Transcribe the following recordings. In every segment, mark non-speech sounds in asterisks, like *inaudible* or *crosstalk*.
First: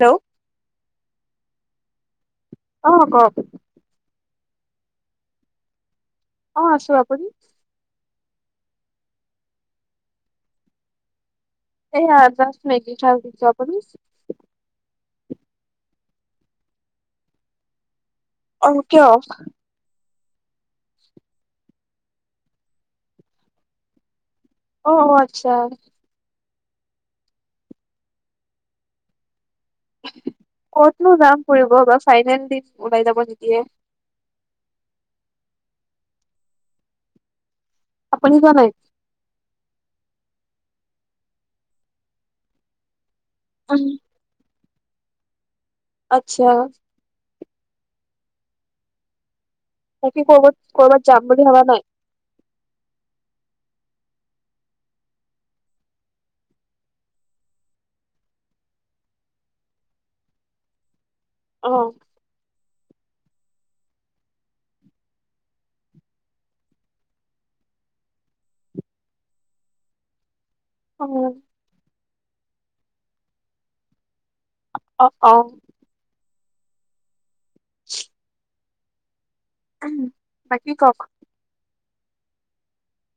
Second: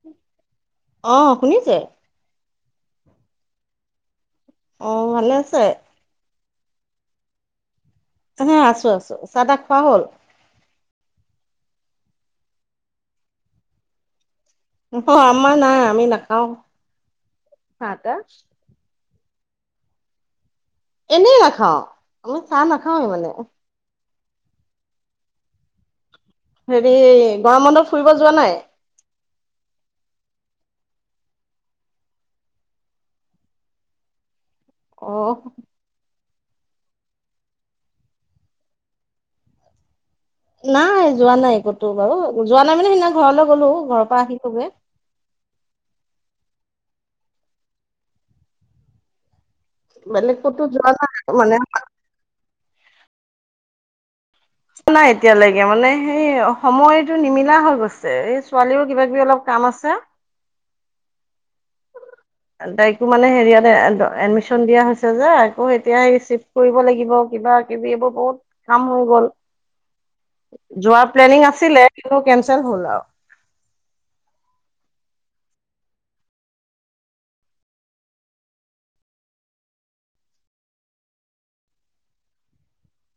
Hello অ, শুনিছে? অ, ক'ক। অ, ভালে আছে? অ, আছো আপুনি? হা আছো আছো চাহ তাহ খোৱা হ'ল? এইয়া জাষ্ট মেগী খাই উঠিছোঁ। আপুনি? অ আমাৰ নাই আমি নাখাও চাহ টাহ। অহ, কিয়? এনেই নাখাওঁ, আমি চাহ নাখাওঁৱে মানে। অ অ আচ্ছা। হেৰি গৰম বন্ধত ফুৰিব যোৱা নাই? ক'তনো যাম ফুৰিব বা ফাইনেল দিম ওলাই যাব নিদিয়ে। অহ। আপুনি যোৱা নাই? নাই যোৱা নাই ক'তো বাৰু যোৱা নাই মানে সেইদিনা ঘৰলৈ গ'লো উম ঘৰৰ পৰা আহি তবে আচ্ছা। বাকি বেলেগ ক'তো ক'ৰবাত যোৱা ক'ৰবাত নাই যাম বুলি মানে ভাবা নাই? নাই এতিয়ালৈকে মানে সেই সময়টো নিমিলা হৈ গৈছে এই ছোৱালীও কিবা কিবি অলপ কাম আছে। অ। আন তাইকো মানে হেৰিয়াত এডমিশ্যন দিয়া হৈছে যে আকৌ এতিয়া শিব- কৰিব লাগিব কিবা কিবি এইবোৰ বহুত কাম হৈ গ'ল। যোৱা অ প্লেনিং আছিলে কিন্তু কেনচেল হ'ল আও। অ অহ। *inaudible* বাকী কওক?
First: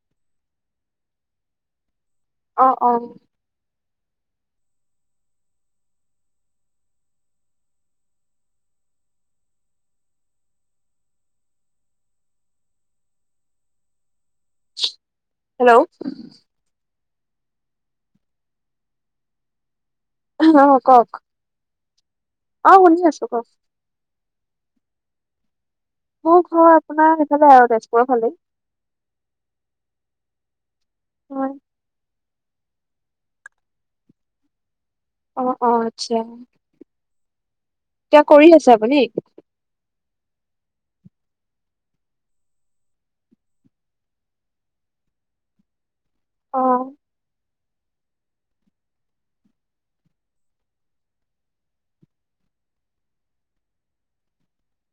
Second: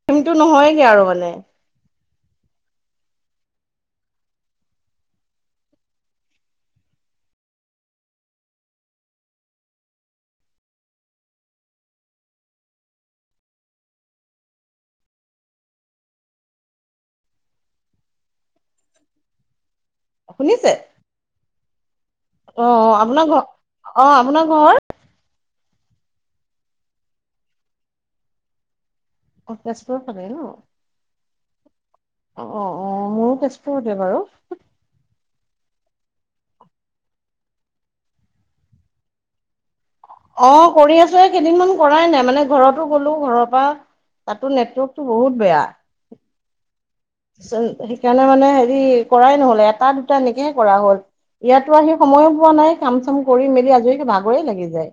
সিন্তু নহয়গে আৰু মানে। অ অ হেল্ল', শুনিছে *unintelligible* ক'ক? অ অ আপোনাৰ ঘৰ, কওক অ আপোনাৰ ঘৰ? মোৰ ঘৰ আপোনাৰ সেইফালে আৰু তেজপুৰৰ ফালেই। অহ তেজপুৰৰ ফালে ন। হয়। অ অ অ মোৰো তেজপুৰতে বাৰু। অ'হ, অ'হ আচ্ছা। এতিয়া কৰি আছে আপুনি। অ কৰি আছো এই কেইদিনমান কৰাই নাই মানে ঘৰতো গলো ঘৰৰ পা তাতো নেটৱৰ্কতটো বহুত বেয়া। অহ। সেইকাৰণে মানে হেৰি কৰাই নহল এটা দুটা এনেকে কৰা হ'ল। ইয়াতো আহি সময়ো পোৱা নাই কাম চাম কৰি মেলি আজৰিকে ভাগৰে লাগি যায়।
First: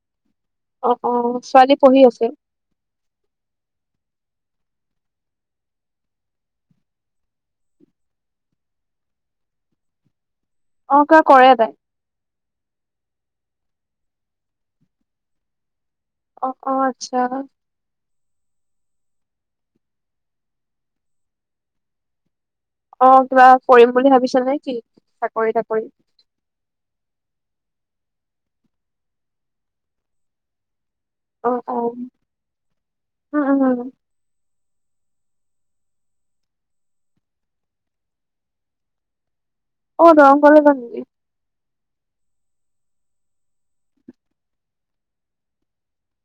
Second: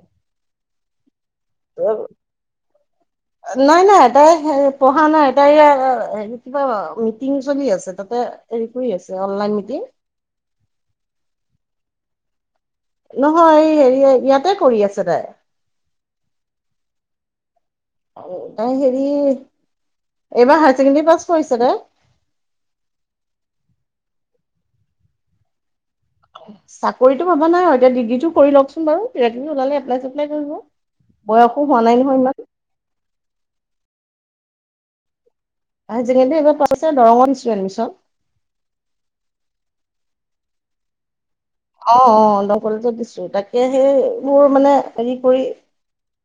অহ অহ ছোৱালী পঢ়ি আছে। নাই নাই এটাই পঢ়া নাই এটাই *unintelligible* কিবা মিটিং চলি আছে তাতে হেৰি কৰি আছে অনলাইন মিটিং। অ কয় কৰে তাই। নহয় এই হেৰিয় ইয়াতে কৰি আছে তাই। অ'হ, অ'হ আচ্ছা। আৰু তাই হেৰি এইবাৰ হায়াৰ ছেকেণ্ডৰী পাছ কৰিছে দে। অ কিবা কৰিম বুলি ভাবিছ নেকি? চাকৰি তাকৰি। চাকৰিতটো ভাবা নাই, এতিয়া ডিগ্ৰীটো কৰি লওকচোন বাৰু কিবা কিবি ওলালে এপলাই চেপলাই কৰিব। অ বয়সো অ হোৱা নাই নহয় ইমান। উম, উম, উম। আজিকালি এইবাৰ পাছ হৈছে দৰঙত দিছে এডমিশ্যন। অ দৰঙ কলেজত নেকি? অহ অহ দৰঙ কলেজত দিছো তাকে সেইবোৰ মানে হেৰি কৰি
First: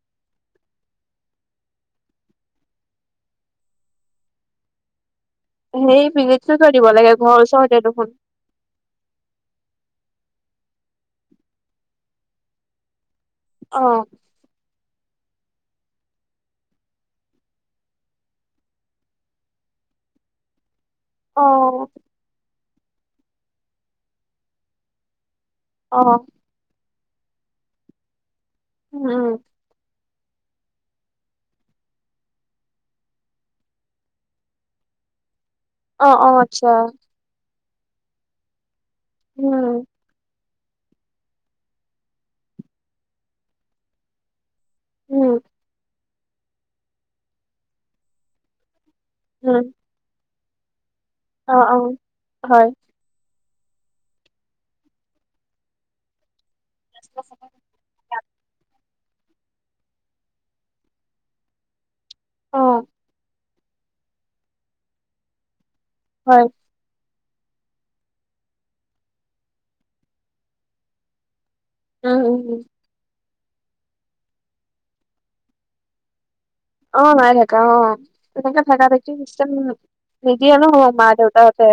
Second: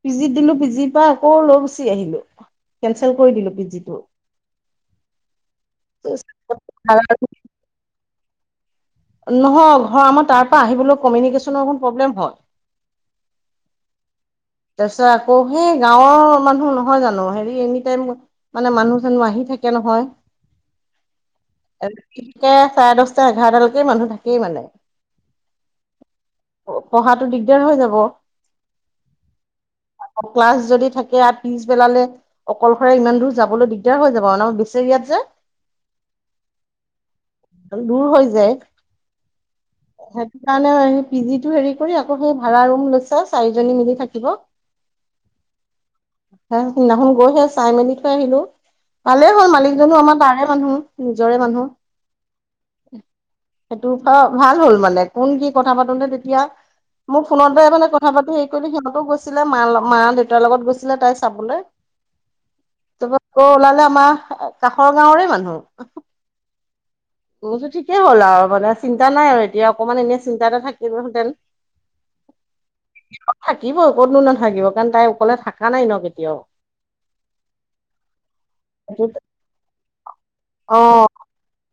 পিজিত দিলো পিজিৰ পৰা আকৌ লৈ গুচি আহিলো কেনচেল কৰি দিলো পি জি টো। *unintelligible* সেই বিবেক দিব লাগে ঘৰওচৰতে দেখোন। নহয়, ঘৰ আমাৰ তাৰ পৰা আহিবলৈ কমিউনিকেশ্বনৰ অকণ প্ৰব্লেম হয়। অ'হ। তাৰপিছত আকৌ সেই গাঁৱৰ মানুহ নহয় জানো হেৰি এনি টাইম- মানে মানুহ জানোহ আহি থাকে নহয়। অ তাকে চাৰে দহটা এঘাৰটালৈকে মানুহ থাকেই মানে। অ'হ। পঢ়াতো দিগদাৰ হৈ যাব। উ'ম। ক্লাছ যদি থাকে ইয়াত পিছবেলালে- অকলশৰে ইমান দূৰ যাবলৈ দিগদাৰ হৈ যাব ন বেচ ইয়াত যে। অ'হ, অ'হ আচ্ছা। দৰ হৈ যায়। উ'ম। সেইটো কাৰণে সেই পি জি টো হেৰি কৰি আকৌ সেই ভাড়া ৰুম লৈছে চাৰিজনী মিলি থাকিব। উ'ম। হ সেইদিনাখন গৈহে চাই মেলি থৈ আহিলো, ভালেই হ'ল উম মালিকজনো আমাৰ তাৰে মানুহ। নিজৰে অ মানুহ, অ হয় সেইটো ভাল হ'ল মানে কোন কি কথা পাতোতে তেতিয়া- মোক ফোনতে এফালে কথা পাতি হেৰি কৰিলেছে সিহঁতো গৈ- ছিলে মা মা দেউতাৰ লগত গৈছিলে তাই চাবলৈ। অ তা- আকৌ ওলালে আমাৰ কাষৰ গাঁৱৰে মানুহ। হয়। *unintelligible* তোৰ যে ঠিকেই হ'ল আও মানে চিন্তা নাই আৰু এতিয়া অকমান এনে চিন্তা এটা থাকিলহেঁতেন। উম উম উম থাকিব কতনো নাথাকিব কাৰণ তাই অকলে থাকা নাই ন কেতিয়াও। অঁ- নাই থাকা অঁ তেনেকে থাকা থাকি চিষ্টেম- নিদিয়ে নহয় অ মা দেউতাহঁতে।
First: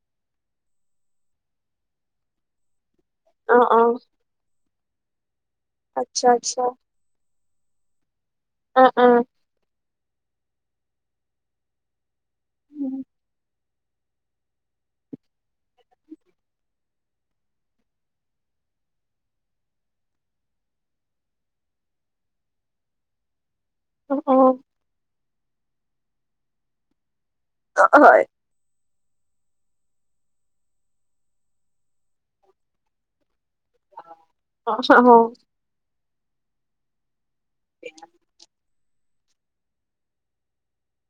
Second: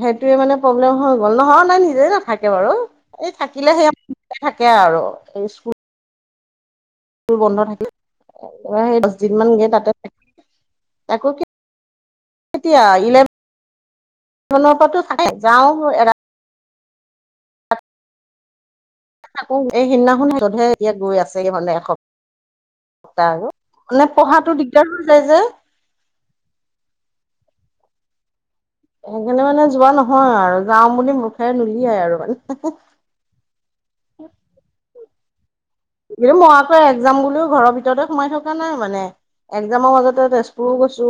সেইটোৱে মানে প্ৰব্লেম হৈ গ'ল, নহয় নাই নিজেই নাথাকে বাৰু এই অ থাকিলে অ সে- থাকে আৰু এই স্কুল। আচ্ছা আচ্ছা। স্কুল বন্ধ থাকিল, অ সেই দচ দিন মান গে তাতে থাকে, আকৌ সি এতিয়া অ ইলেভে- নৰপৰতো থাকে যাওঁ গে এৰা। থাকোঁ এই সিদিনাখন হতহোত গৈ আছে মানে এসপ। টা আৰু মানে হয় পঢ়াটো দিগদাৰ হৈ যায় যে। অ হয় সেইকাৰণে মানে যোৱা নহয় আৰু, যাওঁ বুলি মুখেৰে নুলিয়াই আৰু মানে, অ হ হ, কিন্তু মই আকৌ এক্সাম বুলিও ঘৰৰ ভিতৰতে সোমাই থকা নাই মানে। এক্সামৰ মাজতে তেজপুৰো গৈছো,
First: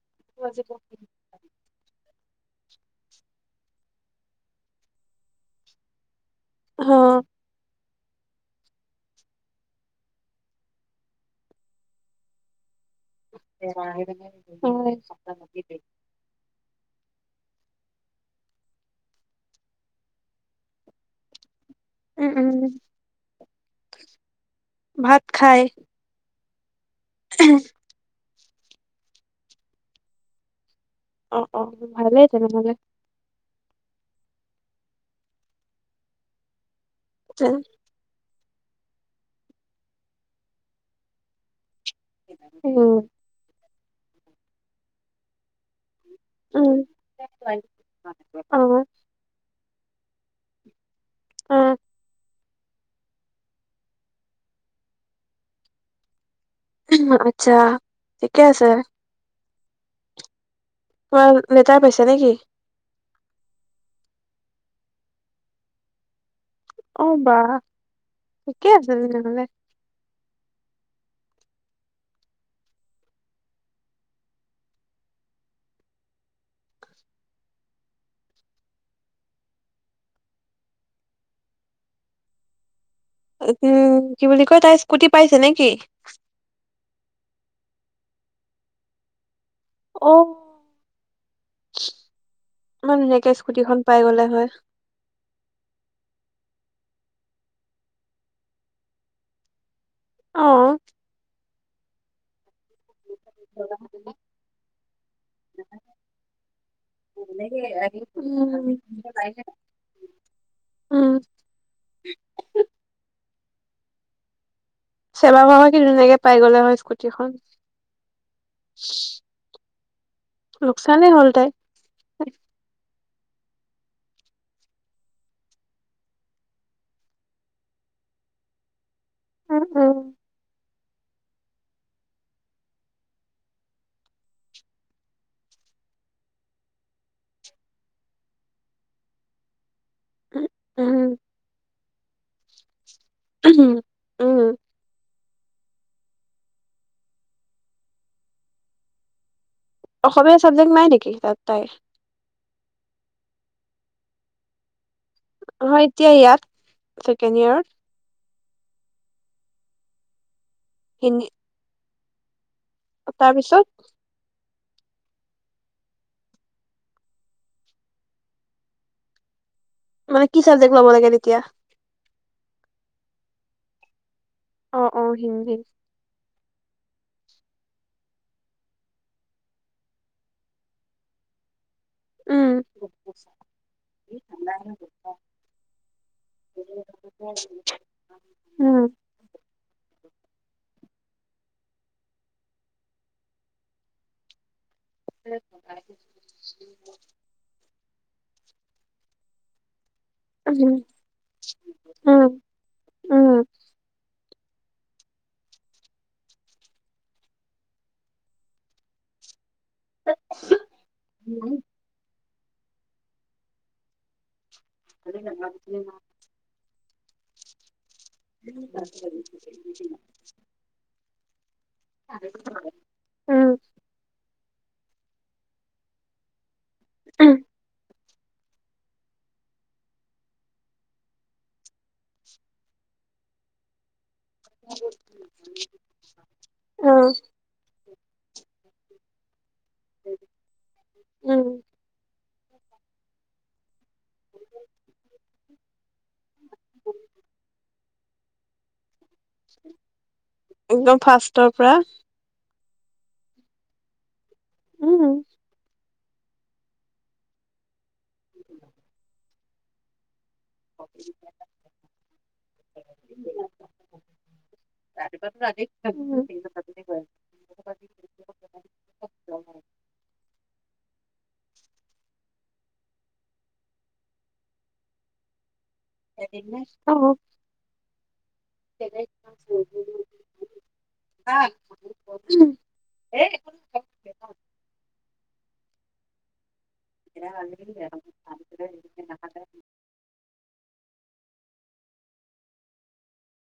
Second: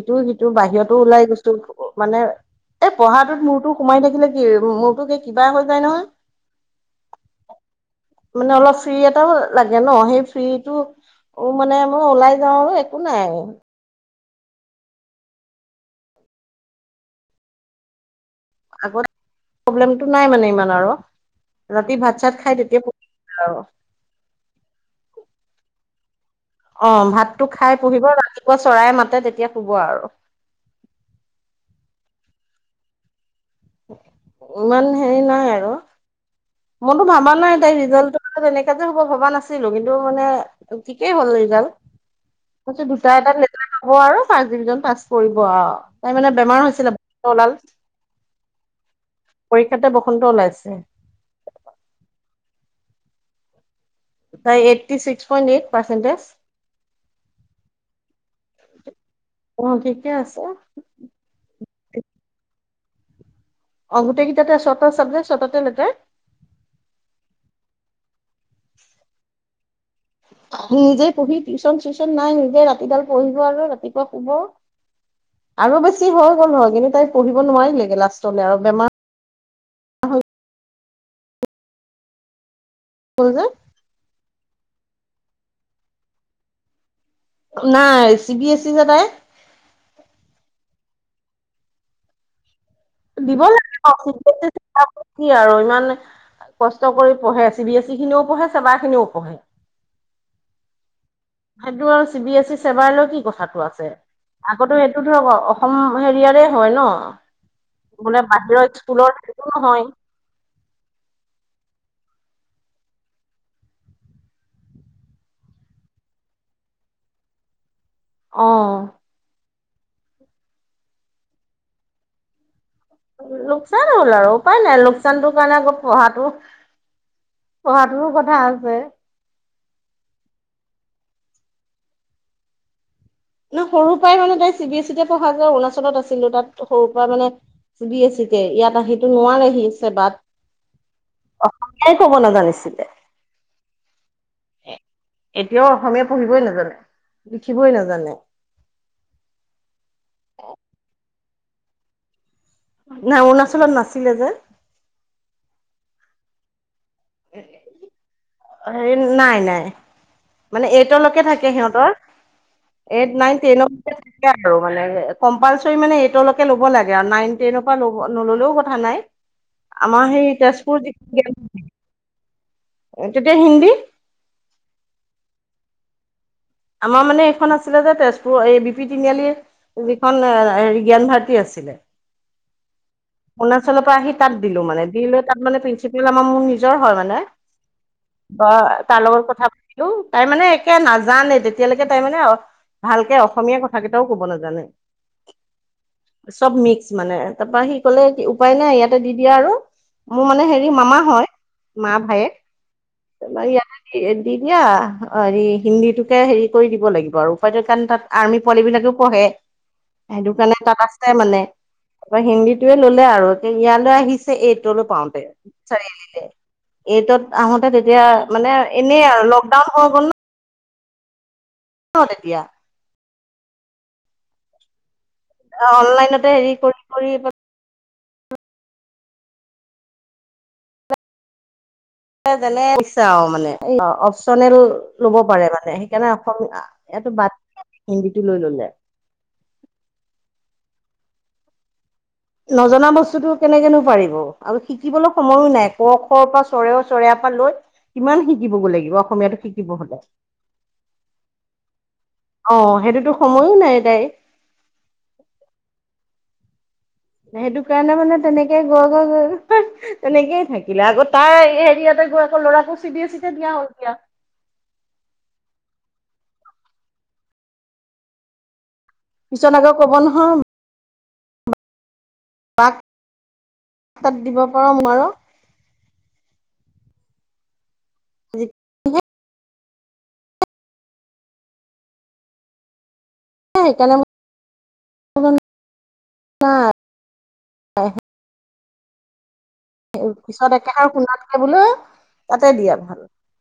ইটোও সিটো হয় বাহিৰতো ওলাই গৈছো। মানে এই পঢ়াটোত মূৰতো সোমাই থাকিলে কি মূৰটো কিবা হৈ যায় নহয়। হ মানে অলপ ফ্ৰী এটাও লাগে ন সেই ফ্ৰী টো উম, মানে মই ওলাই যাও আৰু। একো নাই *unintelligible* আগত প্ৰব্লেমটো নাই মানে ইমান আৰু। ৰাতি ভাত উম চাত উম খাই তেতিয়া আৰু। ভাত খাই অ, ভাতটো খাই পুহিব ৰাতিপুৱা চৰাই মাতে তেতিয়া শুব আৰু। অ', অ', ভালেই তেনেহলে ইমান হেৰি নাই আৰু মইতো ভাবা নাই তাই ৰিজাল্টটো তেনেকা যে হ'ব ভবা নাছিলো কিন্তু মানে ঠিকেই হ'ল ৰিজাল্ট তাতে উম দুটা এতাত লেটাৰ পাব আৰু ফাৰ্ষ্ট ডিভিজন পাছ কৰিব আৰু। তাই মানে বেমাৰ হৈছিলে বসন্ত ওলাল। অ', পৰীক্ষাতে বসন্ত ওলাইছে। অ', তাইৰ eighty six point eight percentage. আচ্ছা ঠিকে আছে। অ, ঠিকে আছে। কোৱা লেটাৰ পাইছে নেকি? অ, গোটেইকেইটাতে ছটা চাবজেক্ট ছতাতে লেটাৰ। অ, বা ঠিকে আছে তেনেহলে। *inaudible* নিজে পঢ়ি টিউশচন চিচন নাই নিজে ৰাতিডাল পঢ়িব আৰু ৰাতিপুৱা শুব। আৰু বেছি হৈ গ'ল নহয় কিন্তু তাই পঢ়িব নোৱাৰিলেগে লাষ্টলৈ আৰু বেমাৰ। ক'ল য। উম, কি বুলি কয় তাইৰ স্কুটি পাইছে নে কি? নাই চি বি এছ ই যে তাই। অ, মই ধুনীয়াকে দিব লাগে স্কুটিখন অ পাই চি গলে বি এছ হয়। ই কি আৰু ইমান কষ্ট কৰি পঢ়ে চি বি এছ ই খিনিও পঢ়ে চেবা খিনিও পঢ়ে। অ', সেইটো আৰু চি বি এছ ই চেবাই লৈ কি কথা। কথাটো আছে আগতে সেইটো ধৰক অসম হেৰিয়াৰে হয় ন। মানেকে বোলে বাহিৰত স্কুলৰ সেইটো নহয়। উম ছেবা হোৱা হয় কি ধুনীয়াকে পাই গ'লে হয় স্কুটিখন। অ', লোকচানেই হ'ল তাইৰ। লোকচান হ'ল আৰু উপায় নাই লোকচানটোৰ কাৰণে আকৌ পঢ়াটো পঢ়াতো কথা আছে। উম-উম। ন সৰু পৰাই মানে তাই চি বি এছ ই তে পঢ়া যায় অৰুণাচলত আছিলো তাত সৰুৰ পৰা মানে। চি বি এছ চি তে ইয়াত আহি নোৱাৰেহি। বাট উম অসমীয়াই ক'ব নাজানিছিলে। উম, উম। এতিয়াও অসমীয়া পঢ়িবই নাজানে লিখিবই নাজানে। অসমীয়া চাবজেক্ট নাই নেকি তাত তাই। নাই অৰুণাচলত নাছিলে যে। নহয় এতিয়া ইয়াত ছেকেণ্ড ইয়েৰত। অ হেৰি নাই নাই। মানে এইটলৈকে হিন্দী থাকে সিহঁতৰ এইট, নাইন, তাৰপিছত টেনৰত তাকে আৰু মানে কম্পালচৰি মানে এইটলৈকে ল'ব লাগে আৰু নাইন টেনৰ পৰা ল নললেও কথা নাই। আমাৰ মানে সেই কি চাবজেক্ট তেজপুৰ ল'ব লাগে তেতিয়া যিখিনি তেতিয়া হিন্দী। অ', অ', হিন্দী। আমাৰ মানে এইখন আছিলে যে তেজপুৰ এই বি পি তিনিআলি। যিখন হেৰি জ্ঞান ভাৰতী আছিলে। উম, অৰুণাচলৰ পৰা আহি তাত দিলো মানে দিলৈ তাত মানে প্ৰিন্সিপাল আমাৰ মোৰ নিজৰ হয় মানে। বা উম তাৰ লগত কথা পাতিলো তাই মানে একে নাজানে তেতিয়ালৈকে তাই মানে। ভালকে অসমীয়া কথা কেইটাও কব নাজানে। চব মিক্স মানে তাৰপৰা সি কলে উপায় নাই ইয়াতে দি দিয়া আৰু। মোৰ মানে হেৰি উম মামা হয় মা উম ভায়েক উম তাপা ইয়াক। দি দিয়া হেৰি হিন্দীটোকে হেৰি কৰি দিব লাগিব আৰু উপায়টো কাণ তাত। আৰ্মি পোৱালিবিলাকেও পঢ়ে। সেইটো কাৰণে তাত আছে মানে হিন্দীটোয়ে ললে আৰু ইয়ালৈ আহিছ এইটলৈ পাওতে চাৰিআলিলে এইটত আহোতে তেতিয়া। মানে এনেই আৰু লকডাউন হৈ গ'ল। ন এতিয়া। উম অ অনলাইনতে হেৰি কৰি কৰি। উম। যেনে যেনে পঢ়িছে অ মানে *unintelligible* টনেল ল'ব পাৰে মানে সেইকাৰণে অসমীয়া অ উম ইয়াটো বাদ হিন্দীটো লৈ ললে। উম। নজনা বস্তুতটো কেনেকেনো পাৰিব আৰু শিকিবলৈ সময়ো নাই ক খ পৰা চৰেঅ চৰেয়া পৰা লৈ। কিমান শিকিব গৈ লাগিব অসমীয়াটো শিকিব হ'লে। একদম ফাৰ্ষ্টৰ পৰা অ সেইটোতো সময়ো নাই তাইৰ উম সেইটো কাৰণে মানে তেনেকে গৈ-গৈ-গৈ তেনেকেই থাক কিলে আকৌ তাই হেৰিয়াতে গৈ আকৌ ল'ৰাকো চি বি চিতে দিয়া হল এতিয়া *unintelligible* পিছত আকৌ ক'ব নহয়। বাক তাত দিব পাৰ মোক নোৱাৰ। অ। কাক, উম, এই সেইকাৰণে। *unintelligible* *unintelligible* পিছত একেষাৰ শুনাতকে বোলো তাতে দিয়া ভাল।